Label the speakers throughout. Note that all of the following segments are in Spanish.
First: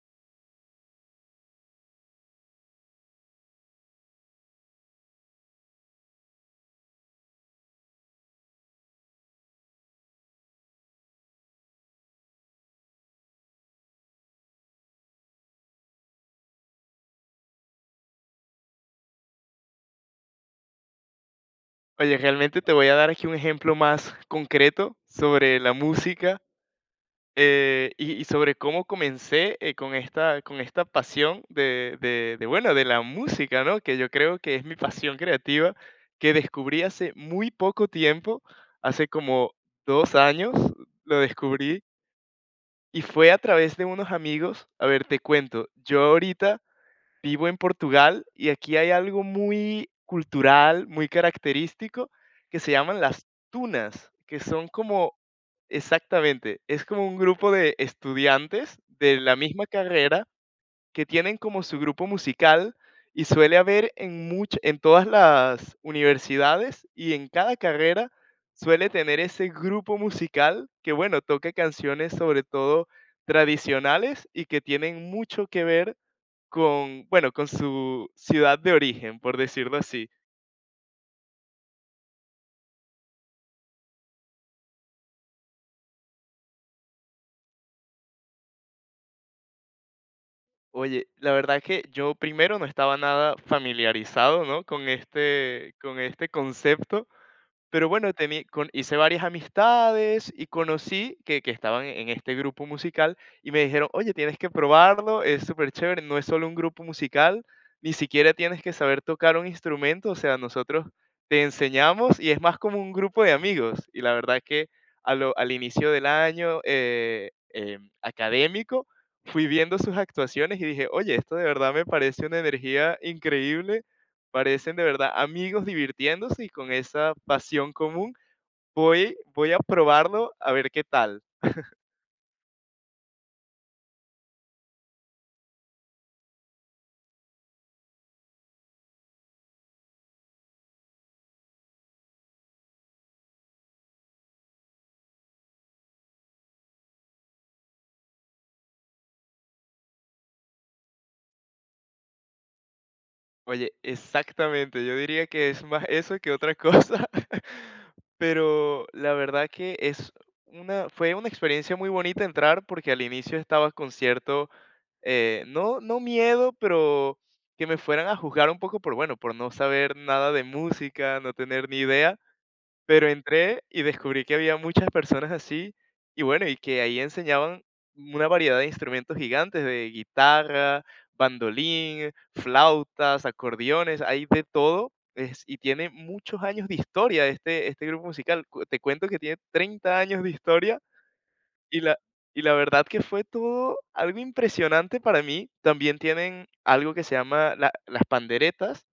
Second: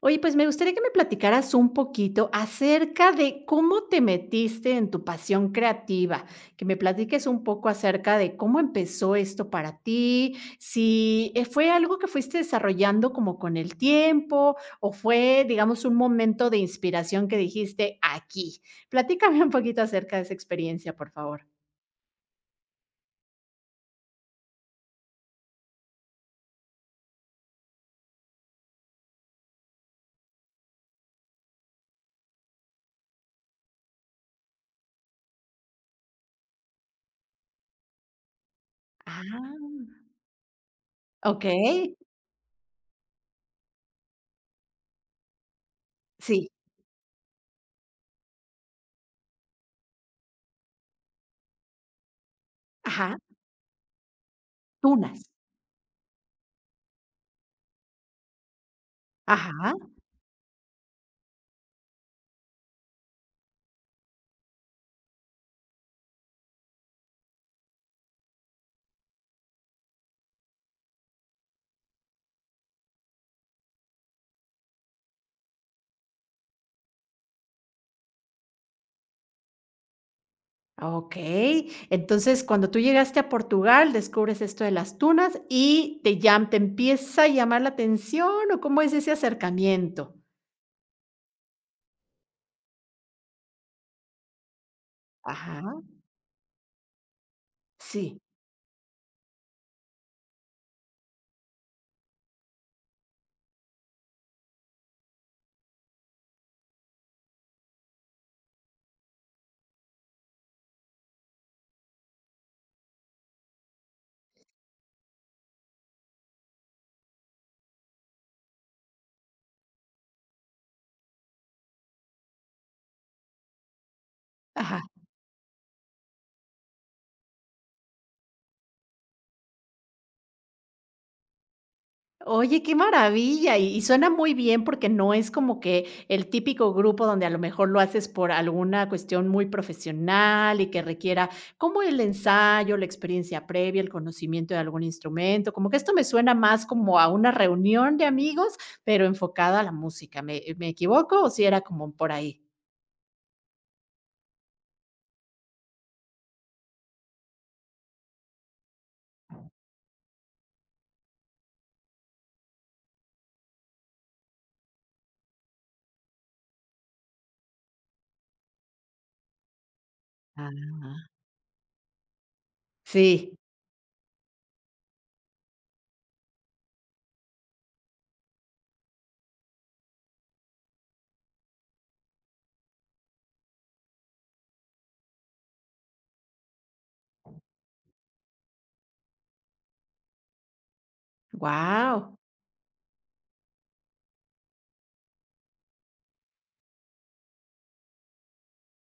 Speaker 1: Oye, pues me gustaría que me platicaras un poquito acerca de cómo te metiste en tu pasión creativa, que me platiques un poco acerca de cómo empezó esto para ti, si fue algo que fuiste desarrollando como con el tiempo o fue, digamos, un momento de inspiración que dijiste aquí. Platícame un poquito acerca de esa experiencia, por favor.
Speaker 2: Oye, realmente te voy a dar aquí un ejemplo más concreto sobre la música, y, sobre cómo comencé, con esta pasión bueno, de la música, ¿no? Que yo creo que es mi pasión creativa, que descubrí hace muy poco tiempo, hace como
Speaker 1: Ah,
Speaker 2: 2 años lo
Speaker 1: ok,
Speaker 2: descubrí, y fue a través de unos amigos. A ver, te cuento, yo
Speaker 1: sí,
Speaker 2: ahorita vivo en Portugal y aquí hay algo muy cultural, muy característico, que se llaman
Speaker 1: ajá,
Speaker 2: las tunas, que son como,
Speaker 1: tunas,
Speaker 2: exactamente, es como un grupo de estudiantes de la misma
Speaker 1: ajá.
Speaker 2: carrera que tienen como su grupo musical, y suele haber en en todas las universidades, y en cada carrera suele tener ese grupo musical que, bueno, toca canciones sobre todo tradicionales y que tienen mucho que ver con, bueno, con su ciudad de origen, por decirlo así.
Speaker 1: Okey. Entonces, cuando tú llegaste a Portugal, descubres esto de las tunas y ¿te empieza a llamar la atención o cómo es ese acercamiento?
Speaker 2: Oye, la verdad que yo primero no estaba nada familiarizado, ¿no?
Speaker 1: Ajá,
Speaker 2: Con este concepto. Pero bueno,
Speaker 1: sí,
Speaker 2: tení con hice varias amistades y conocí que estaban en este grupo musical, y me dijeron: "Oye, tienes que probarlo, es súper chévere, no es solo un grupo musical, ni siquiera tienes que saber tocar un instrumento, o sea, nosotros te enseñamos y es más como un grupo de amigos". Y la verdad que a lo al inicio del año, académico, fui viendo sus actuaciones y dije: "Oye, esto de verdad me parece una energía increíble. Parecen de
Speaker 1: ajá.
Speaker 2: verdad amigos divirtiéndose y con esa pasión común. Voy a probarlo a ver qué tal".
Speaker 1: Oye, qué maravilla. Y suena muy bien, porque no es como que el típico grupo donde a lo mejor lo haces por alguna cuestión muy profesional y que requiera como el ensayo, la experiencia previa, el conocimiento de algún instrumento. Como que esto me suena más como a una reunión de amigos, pero enfocada a la música. ¿Me equivoco o si era como por ahí?
Speaker 2: Oye, exactamente, yo diría que es más eso que otra cosa, pero la verdad que es fue una experiencia muy bonita entrar, porque al inicio estaba con cierto, no, no miedo, pero que me fueran a juzgar un poco por, bueno, por no saber nada de
Speaker 1: Ah.
Speaker 2: música, no tener ni idea. Pero
Speaker 1: Sí.
Speaker 2: entré y descubrí que había muchas personas así, y bueno, y que ahí enseñaban una variedad de instrumentos gigantes: de guitarra, bandolín, flautas, acordeones, hay de todo, es y tiene muchos años de historia este este grupo musical. Cu Te cuento que tiene 30 años de historia, y la
Speaker 1: Wow.
Speaker 2: y la verdad que fue todo algo impresionante para mí. También tienen algo que se llama la las panderetas,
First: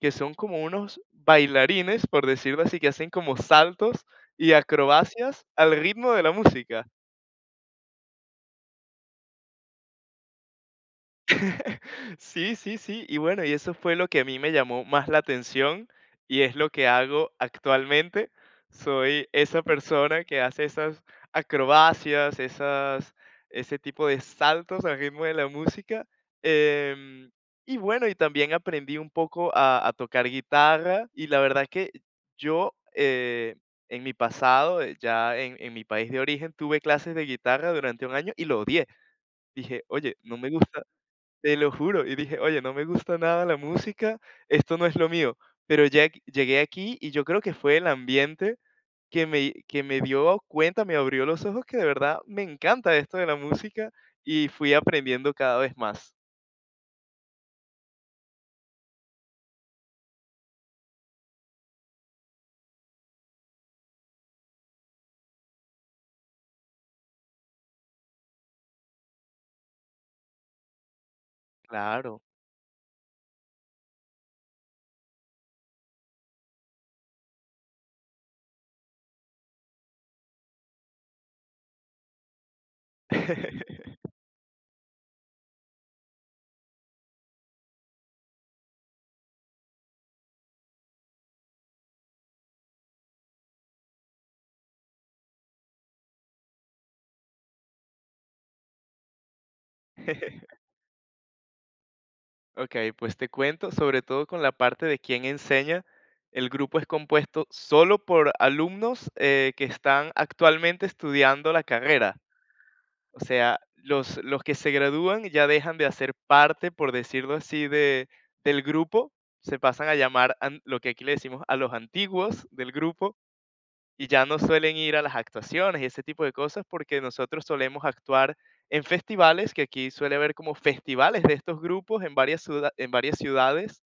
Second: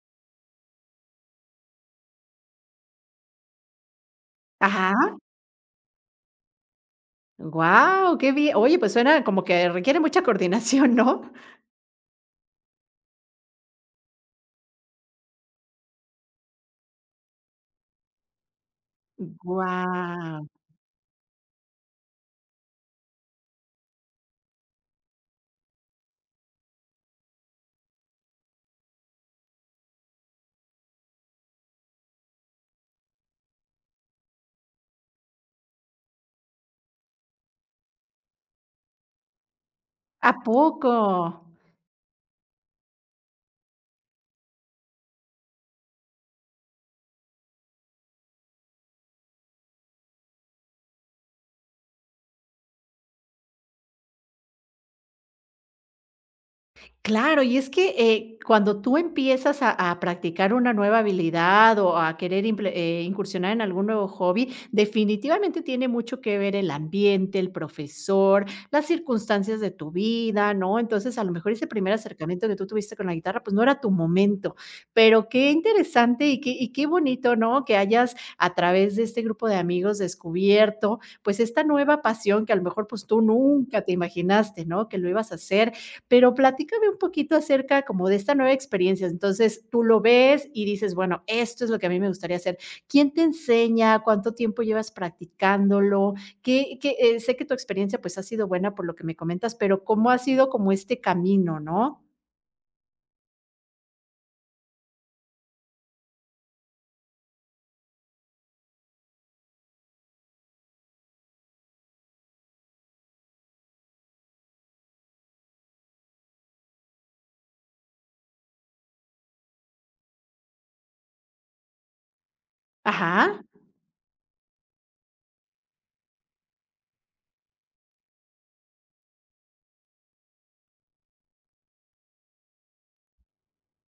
Speaker 2: que son como unos bailarines, por decirlo así, que hacen como saltos y
Speaker 1: Ajá.
Speaker 2: acrobacias al ritmo de la música.
Speaker 1: Wow. Qué bien. Oye, pues suena como que requiere mucha coordinación, ¿no?
Speaker 2: Sí, sí, sí. Y bueno, y eso fue lo que a mí me llamó más la atención, y es lo que hago actualmente. Soy esa persona que
Speaker 1: Wow.
Speaker 2: hace esas acrobacias, esas, ese tipo de saltos al ritmo de la música. Em, y bueno, y también aprendí un poco a tocar guitarra. Y la verdad que yo, en mi pasado, ya en mi país de origen, tuve clases de guitarra durante un año y lo odié. Dije: "Oye,
Speaker 1: ¿A
Speaker 2: no me gusta,
Speaker 1: poco?
Speaker 2: te lo juro". Y dije: "Oye, no me gusta nada la música, esto no es lo mío". Pero ya q llegué aquí y yo creo que fue el ambiente que me dio cuenta, me abrió los ojos que de verdad me encanta esto de la música, y fui aprendiendo cada vez más.
Speaker 1: Claro, y es que, cuando tú empiezas a practicar una nueva habilidad o a querer imple incursionar en algún nuevo hobby, definitivamente tiene mucho que ver el ambiente, el profesor, las circunstancias de tu vida, ¿no? Entonces, a lo mejor ese primer
Speaker 2: Claro.
Speaker 1: acercamiento que tú tuviste con la guitarra, pues, no era tu momento, pero qué interesante y qué bonito, ¿no? Que hayas, a través de este grupo de amigos, descubierto, pues, esta nueva pasión que a lo mejor, pues, tú nunca te imaginaste, ¿no? Que lo ibas a hacer, pero platícame un poquito acerca como de esta nueva experiencia. Entonces, tú lo ves y dices, bueno, esto es lo que a mí me gustaría hacer. ¿Quién te enseña? ¿Cuánto tiempo llevas practicándolo? ¿Sé que tu experiencia pues ha sido buena por lo que me comentas, pero cómo ha sido como este camino, ¿no?
Speaker 2: Okey, pues te cuento, sobre todo con la parte de quién enseña. El grupo es compuesto solo por alumnos, que están actualmente estudiando la carrera. O sea, los que se gradúan ya dejan de hacer parte, por decirlo así, del grupo, se pasan a llamar lo que aquí le decimos a los antiguos del grupo,
Speaker 1: Ajá.
Speaker 2: y ya no suelen ir a las actuaciones y ese tipo de cosas, porque nosotros solemos actuar en festivales, que aquí suele haber como festivales de estos grupos en en varias ciudades.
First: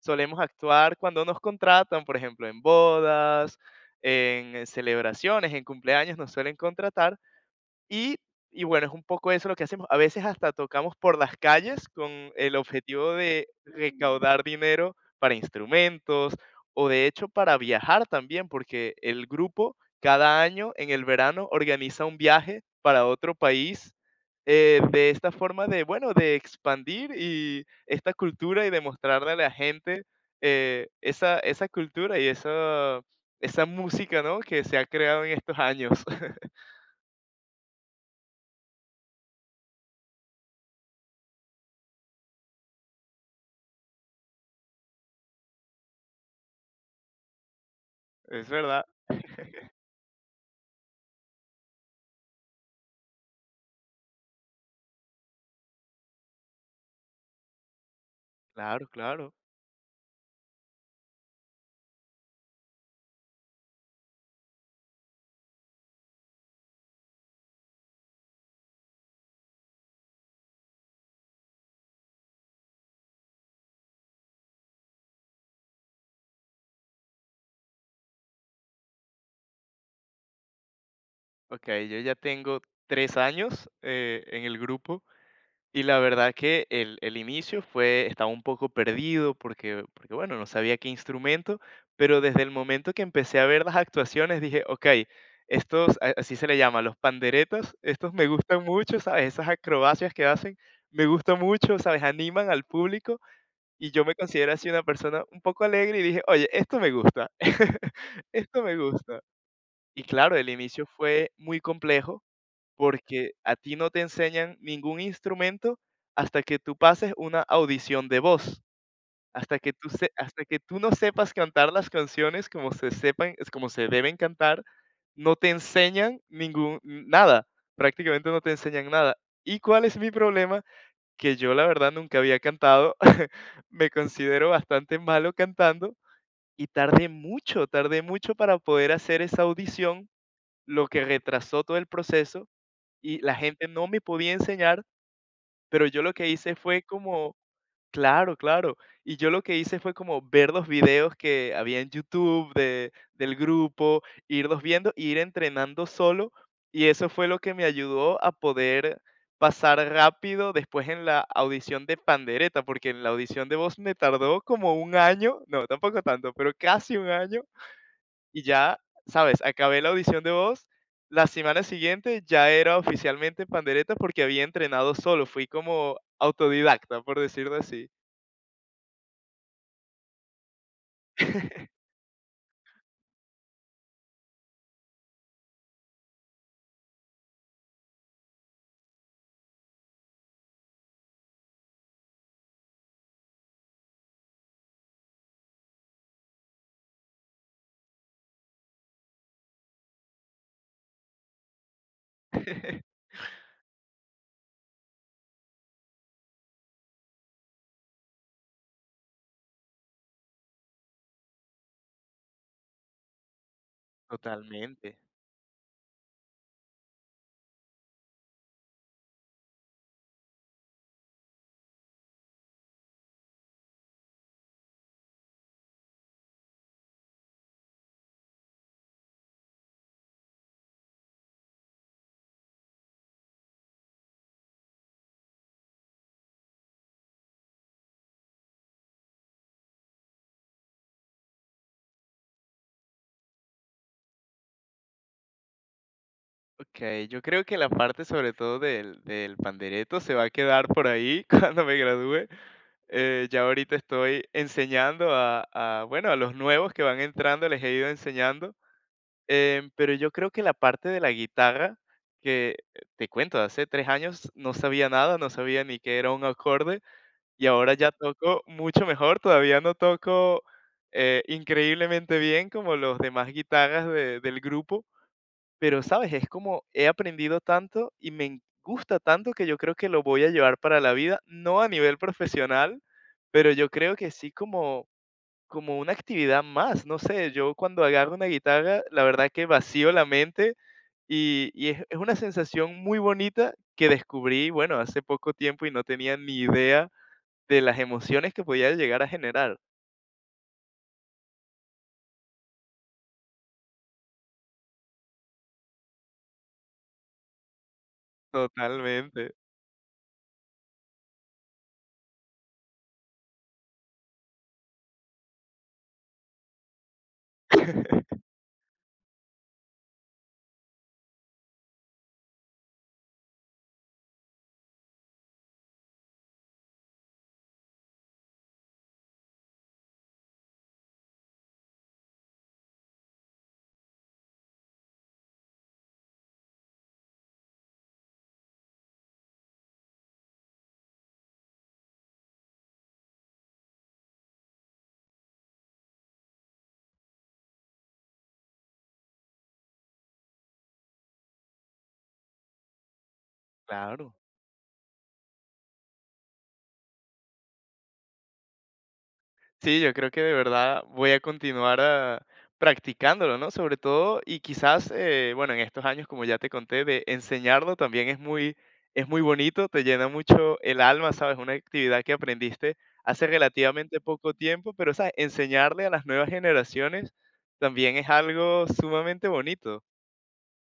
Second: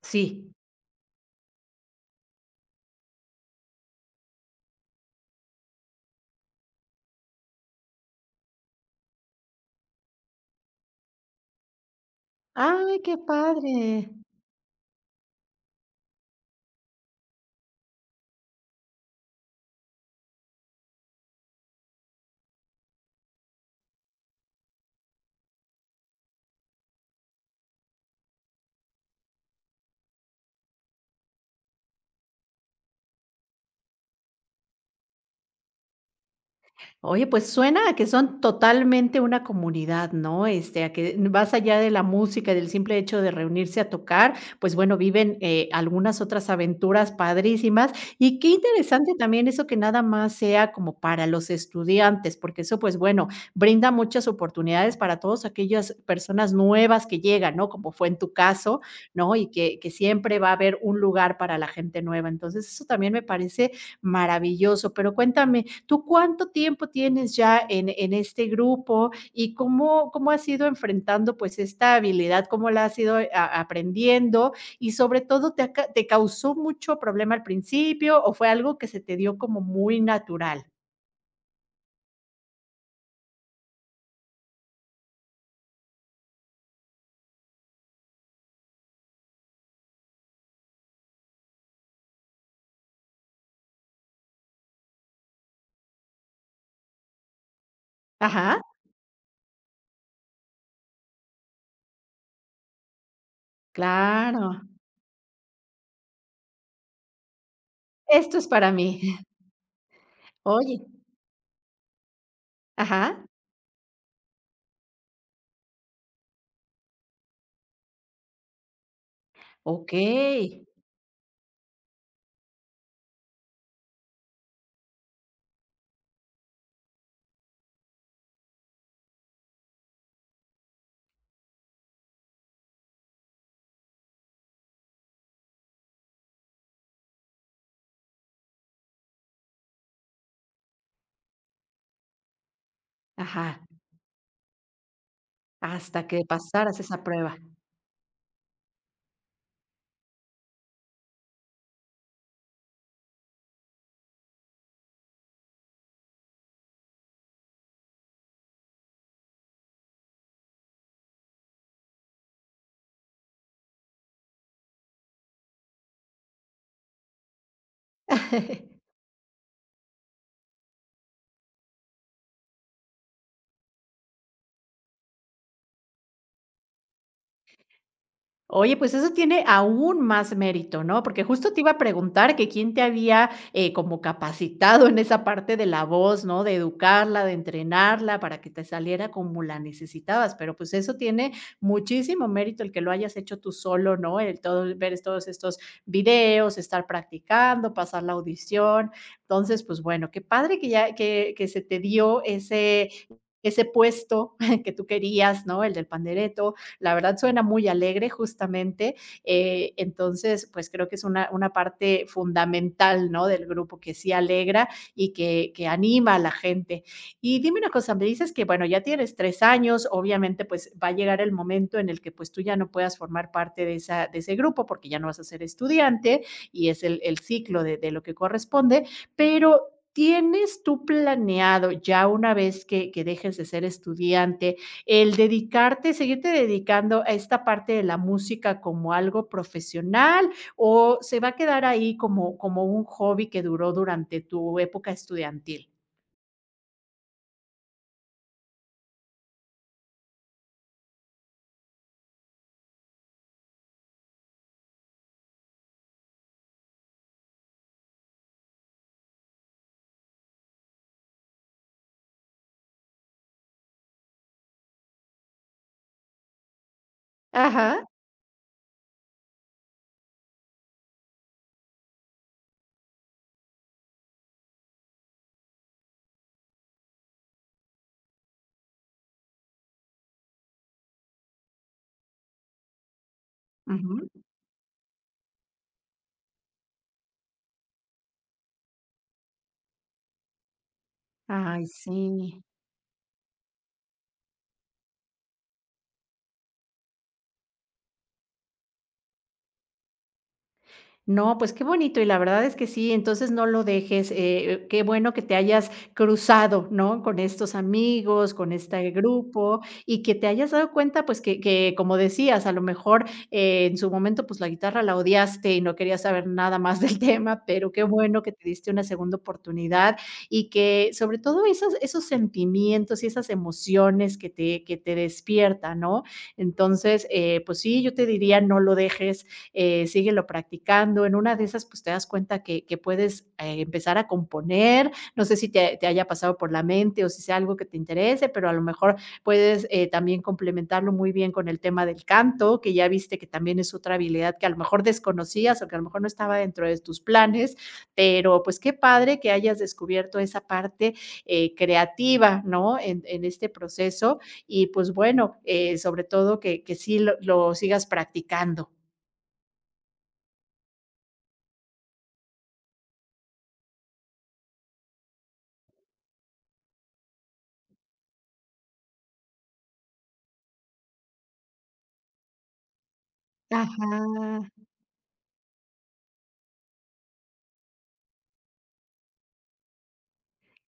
Speaker 2: Solemos
Speaker 1: Sí.
Speaker 2: actuar cuando nos contratan, por ejemplo, en bodas, en celebraciones, en cumpleaños nos suelen contratar, y y bueno, es un poco eso lo que hacemos. A veces hasta tocamos por las calles con el
Speaker 1: Ay,
Speaker 2: objetivo
Speaker 1: qué
Speaker 2: de
Speaker 1: padre.
Speaker 2: recaudar dinero para instrumentos, o de hecho para viajar también, porque el grupo cada año en el verano organiza un viaje para otro país, de esta forma de, bueno, de expandir y esta cultura y demostrarle a la gente, esa, esa cultura y esa música, ¿no? Que se ha creado en estos años.
Speaker 1: Oye, pues suena a que son totalmente una comunidad, ¿no? Este, a que más allá de la música, y del simple hecho de reunirse a tocar, pues bueno, viven algunas otras aventuras padrísimas. Y
Speaker 2: Es
Speaker 1: qué
Speaker 2: verdad.
Speaker 1: interesante también eso que nada más sea como para los estudiantes, porque eso, pues bueno, brinda muchas oportunidades para todas aquellas personas nuevas que llegan, ¿no? Como fue en tu caso,
Speaker 2: Claro, claro.
Speaker 1: ¿no? Y que siempre va a haber un lugar para la gente nueva. Entonces, eso también me parece maravilloso. Pero cuéntame, ¿tú cuánto tiempo tienes ya en este grupo y cómo has ido enfrentando, pues, esta habilidad? ¿Cómo la has ido a aprendiendo? Y sobre todo, ¿te ha ca te causó mucho problema al principio o fue algo que se te dio como muy natural?
Speaker 2: Ok, yo ya tengo 3 años en el grupo, y la verdad que el inicio fue, estaba un poco perdido, porque, bueno, no sabía qué instrumento, pero desde el momento que empecé a ver las actuaciones dije: "Ok, estos, así se le llama, los panderetas, estos me
Speaker 1: Ajá,
Speaker 2: gustan mucho, ¿sabes? Esas acrobacias que hacen, me gusta mucho, ¿sabes? Animan al público". Y yo me considero
Speaker 1: claro.
Speaker 2: así una persona un poco alegre, y dije: "Oye, esto me gusta,
Speaker 1: Esto es
Speaker 2: esto
Speaker 1: para
Speaker 2: me
Speaker 1: mí.
Speaker 2: gusta". Y claro, el
Speaker 1: Oye,
Speaker 2: inicio fue muy complejo,
Speaker 1: ajá,
Speaker 2: porque a ti no te enseñan ningún instrumento hasta que tú pases una audición de voz, hasta que tú se
Speaker 1: okey,
Speaker 2: hasta que tú no sepas cantar las canciones como se sepan, es como se deben cantar, no te enseñan ningún nada, prácticamente no te enseñan nada. ¿Y cuál es mi problema? Que yo la verdad nunca había cantado, me considero bastante malo cantando, y tardé mucho para poder hacer esa audición, lo que retrasó todo el proceso, y la
Speaker 1: ajá,
Speaker 2: gente no me podía enseñar, pero yo
Speaker 1: hasta
Speaker 2: lo
Speaker 1: que
Speaker 2: que hice
Speaker 1: pasaras
Speaker 2: fue
Speaker 1: esa
Speaker 2: como,
Speaker 1: prueba.
Speaker 2: claro, claro, y yo lo que hice fue como ver los videos que había en YouTube del grupo, irlos viendo, e ir entrenando solo, y eso fue lo que me ayudó a poder pasar rápido después en la audición de pandereta, porque en la audición de voz me tardó como un año, no, tampoco tanto, pero casi un año, y ya, ¿sabes? Acabé la audición de voz. La semana siguiente ya era oficialmente pandereta, porque había entrenado solo, fui como autodidacta, por decirlo así.
Speaker 1: Oye, pues eso tiene aún más mérito, ¿no? Porque justo te iba a preguntar que quién te había, como capacitado en esa parte de la voz, ¿no? De educarla, de entrenarla para que te saliera como la necesitabas, pero, pues, eso tiene muchísimo mérito el que lo hayas hecho tú solo, ¿no? El todo ver todos estos videos, estar practicando, pasar la audición. Entonces, pues, bueno, qué padre que ya que se te dio ese ese puesto que tú querías, ¿no? El del pandereto, la verdad suena muy alegre justamente. Entonces, pues creo que es una parte fundamental, ¿no? Del grupo que sí alegra
Speaker 2: Totalmente.
Speaker 1: y que anima a la gente. Y dime una cosa, me dices que, bueno, ya tienes 3 años, obviamente, pues va a llegar el momento en el que pues tú ya no puedas formar parte de ese grupo porque ya no vas a ser estudiante y es el ciclo de lo que corresponde, pero ¿tienes tú planeado ya una vez que dejes de ser estudiante el dedicarte, seguirte dedicando a esta parte de la música como algo profesional, o se va a quedar ahí como un hobby que duró durante tu época estudiantil?
Speaker 2: Okey, yo creo que la parte sobre todo del pandereto se va a quedar por ahí cuando me gradúe. Ya ahorita estoy enseñando a, bueno, a los nuevos que van entrando, les he ido enseñando. Pero yo creo que la parte de la guitarra, que, te cuento, hace 3 años no sabía nada, no sabía ni qué era un acorde, y ahora
Speaker 1: Ajá.
Speaker 2: ya toco mucho mejor, todavía no toco, increíblemente bien como los demás guitarras de del grupo, pero, ¿sabes? Es como he aprendido tanto y me en gusta tanto, que yo creo que lo voy a llevar para la vida, no a nivel profesional, pero yo creo que
Speaker 1: Ujú.
Speaker 2: sí, como como una actividad más, no sé, yo cuando agarro una guitarra, la verdad que vacío la mente,
Speaker 1: Ay,
Speaker 2: y es una
Speaker 1: sí.
Speaker 2: sensación muy bonita que descubrí, bueno, hace poco tiempo, y no tenía ni idea de las emociones que podía llegar a generar.
Speaker 1: No, pues qué bonito, y la verdad es que sí, entonces no lo dejes, qué bueno que te hayas cruzado, ¿no? Con estos amigos, con este
Speaker 2: Totalmente,
Speaker 1: grupo y que te hayas dado cuenta, pues que, como decías, a lo mejor, en su momento, pues la guitarra la odiaste y no querías saber nada más del tema, pero qué bueno que te diste una segunda oportunidad y que, sobre todo, esos sentimientos y esas emociones que te despierta, ¿no? Entonces, pues sí, yo te diría, no lo dejes, síguelo practicando. En una de esas, pues te das cuenta que puedes empezar a componer. No sé si te, haya pasado por la mente o si sea algo que te interese, pero a lo mejor puedes también complementarlo muy bien con el tema del canto, que ya viste que también es otra habilidad que a lo mejor desconocías o que a lo mejor no estaba dentro de tus planes, pero pues qué padre que hayas descubierto esa parte creativa, ¿no? En este
Speaker 2: claro.
Speaker 1: proceso y pues bueno, sobre todo que sí lo sigas practicando.
Speaker 2: Sí, yo creo que de verdad voy a continuar practicándolo, ¿no? Sobre todo, y quizás, bueno, en estos años, como ya te conté, de enseñarlo también es muy bonito, te llena mucho el alma, ¿sabes? Una actividad que aprendiste hace
Speaker 1: Ajá.
Speaker 2: relativamente poco tiempo, pero, ¿sabes? Enseñarle a las nuevas generaciones también es algo sumamente bonito.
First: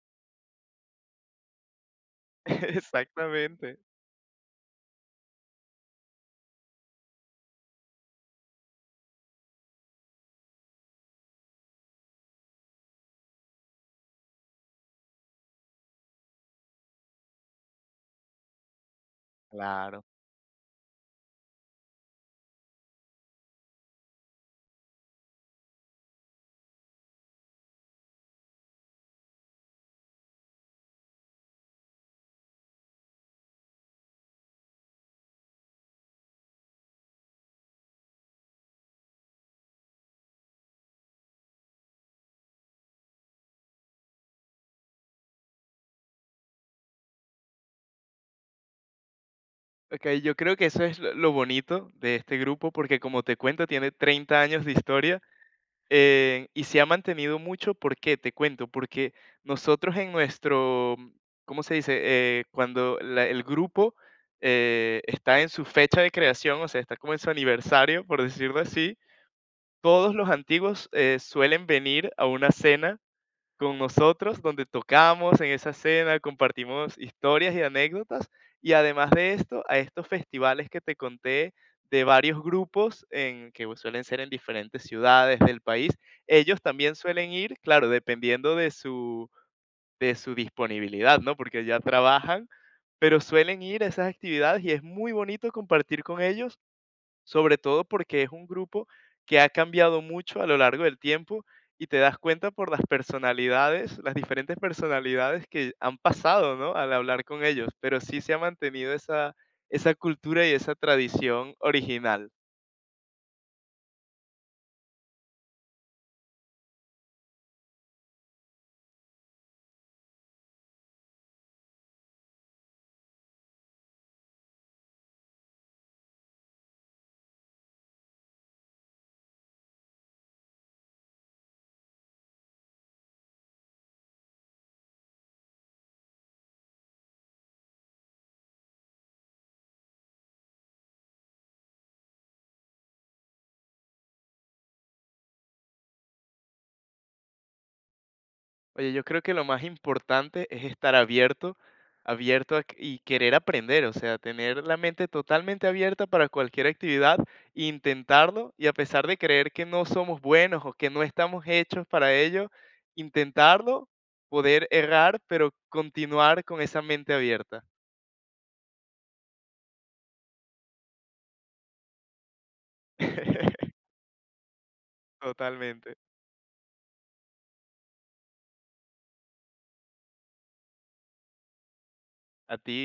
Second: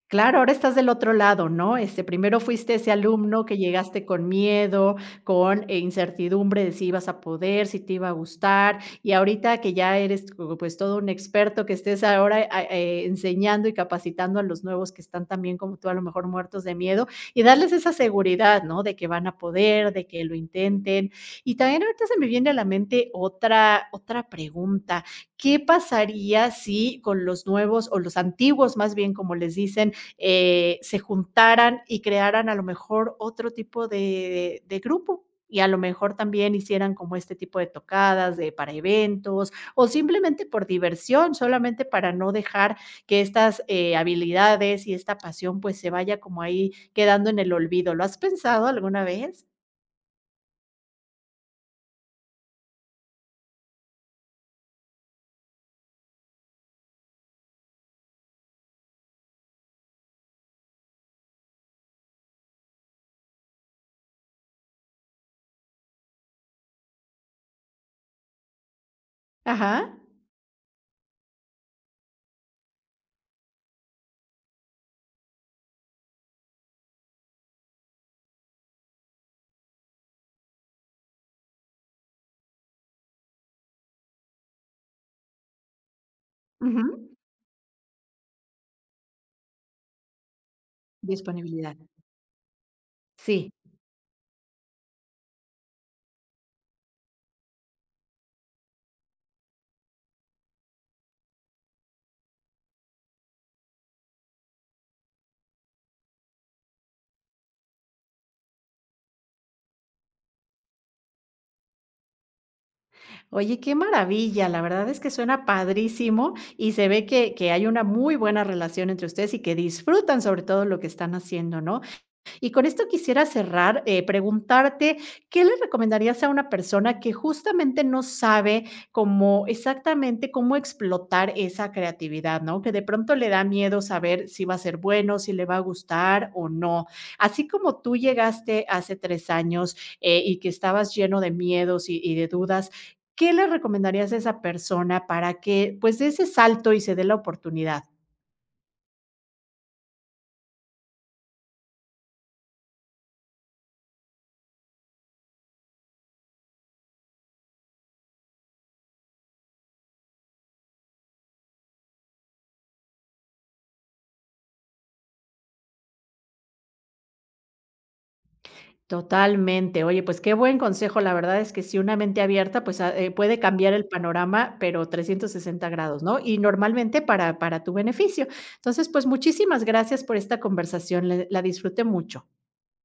Speaker 1: Claro, ahora estás del otro lado, ¿no? Este, primero fuiste ese alumno que
Speaker 2: Exactamente.
Speaker 1: llegaste con miedo, con, incertidumbre de si ibas a poder, si te iba a gustar, y ahorita que ya eres, co pues, todo un experto, que estés ahora, enseñando y capacitando a los nuevos que están también como tú, a lo mejor, muertos de miedo, y darles esa seguridad, ¿no? De que van a poder,
Speaker 2: Claro.
Speaker 1: de que lo intenten. Y también ahorita se me viene a la mente otra pregunta, ¿qué pasaría si con los nuevos, o los antiguos, más bien, como les dicen, se juntaran y crearan a lo mejor otro tipo de grupo? Y a lo mejor también hicieran como este tipo de tocadas para eventos o simplemente por diversión, solamente para no dejar que estas habilidades y esta pasión pues se vaya como ahí quedando en el olvido. ¿Lo has pensado alguna vez?
Speaker 2: Ok, yo creo que eso es lo bonito de este grupo, porque como te cuento, tiene 30 años de historia. Y se ha mantenido mucho, ¿por qué? Te cuento, porque nosotros en nuestro, ¿cómo se dice? Cuando el grupo, está en su fecha de creación, o sea, está como en su aniversario, por decirlo así,
Speaker 1: Ajá.
Speaker 2: todos los antiguos suelen venir a una cena con nosotros, donde tocamos en esa cena, compartimos historias y anécdotas. Y además de esto, a estos festivales que te conté, de varios grupos en, que suelen ser en diferentes ciudades del país, ellos también
Speaker 1: Ujú.
Speaker 2: suelen ir, claro, dependiendo de su disponibilidad, ¿no? Porque
Speaker 1: Disponibilidad.
Speaker 2: ya trabajan, pero
Speaker 1: Sí.
Speaker 2: suelen ir a esas actividades, y es muy bonito compartir con ellos, sobre todo porque es un grupo que ha cambiado mucho a lo largo del tiempo, y te das cuenta por las personalidades, las diferentes personalidades que han pasado, ¿no? Al hablar con ellos, pero sí se ha mantenido esa, esa cultura y esa tradición original.
Speaker 1: Oye, qué maravilla, la verdad es que suena padrísimo y se ve que hay una muy buena relación entre ustedes y que disfrutan sobre todo lo que están haciendo, ¿no? Y con esto quisiera cerrar, preguntarte, ¿qué le recomendarías a una persona que justamente no sabe cómo exactamente cómo explotar esa creatividad? ¿No? Que de pronto le da miedo saber si va a ser bueno, si le va a gustar o no. Así como tú llegaste hace 3 años y que estabas lleno de miedos y de dudas, ¿qué le recomendarías a esa persona para que pues dé ese salto y se dé la oportunidad?
Speaker 2: Oye, yo creo que lo más importante es estar abierto, abierto a y querer aprender, o sea, tener la mente totalmente abierta para cualquier actividad, intentarlo, y a pesar de creer que no somos buenos o que no estamos hechos para ello, intentarlo, poder errar, pero continuar con esa mente abierta.
Speaker 1: Totalmente. Oye, pues qué buen consejo. La verdad es que si una mente abierta, pues, puede cambiar el panorama, pero trescientos sesenta
Speaker 2: Totalmente.
Speaker 1: grados, ¿no? Y normalmente para tu beneficio. Entonces, pues, muchísimas gracias por esta conversación, le la disfruté mucho.
Speaker 2: A ti.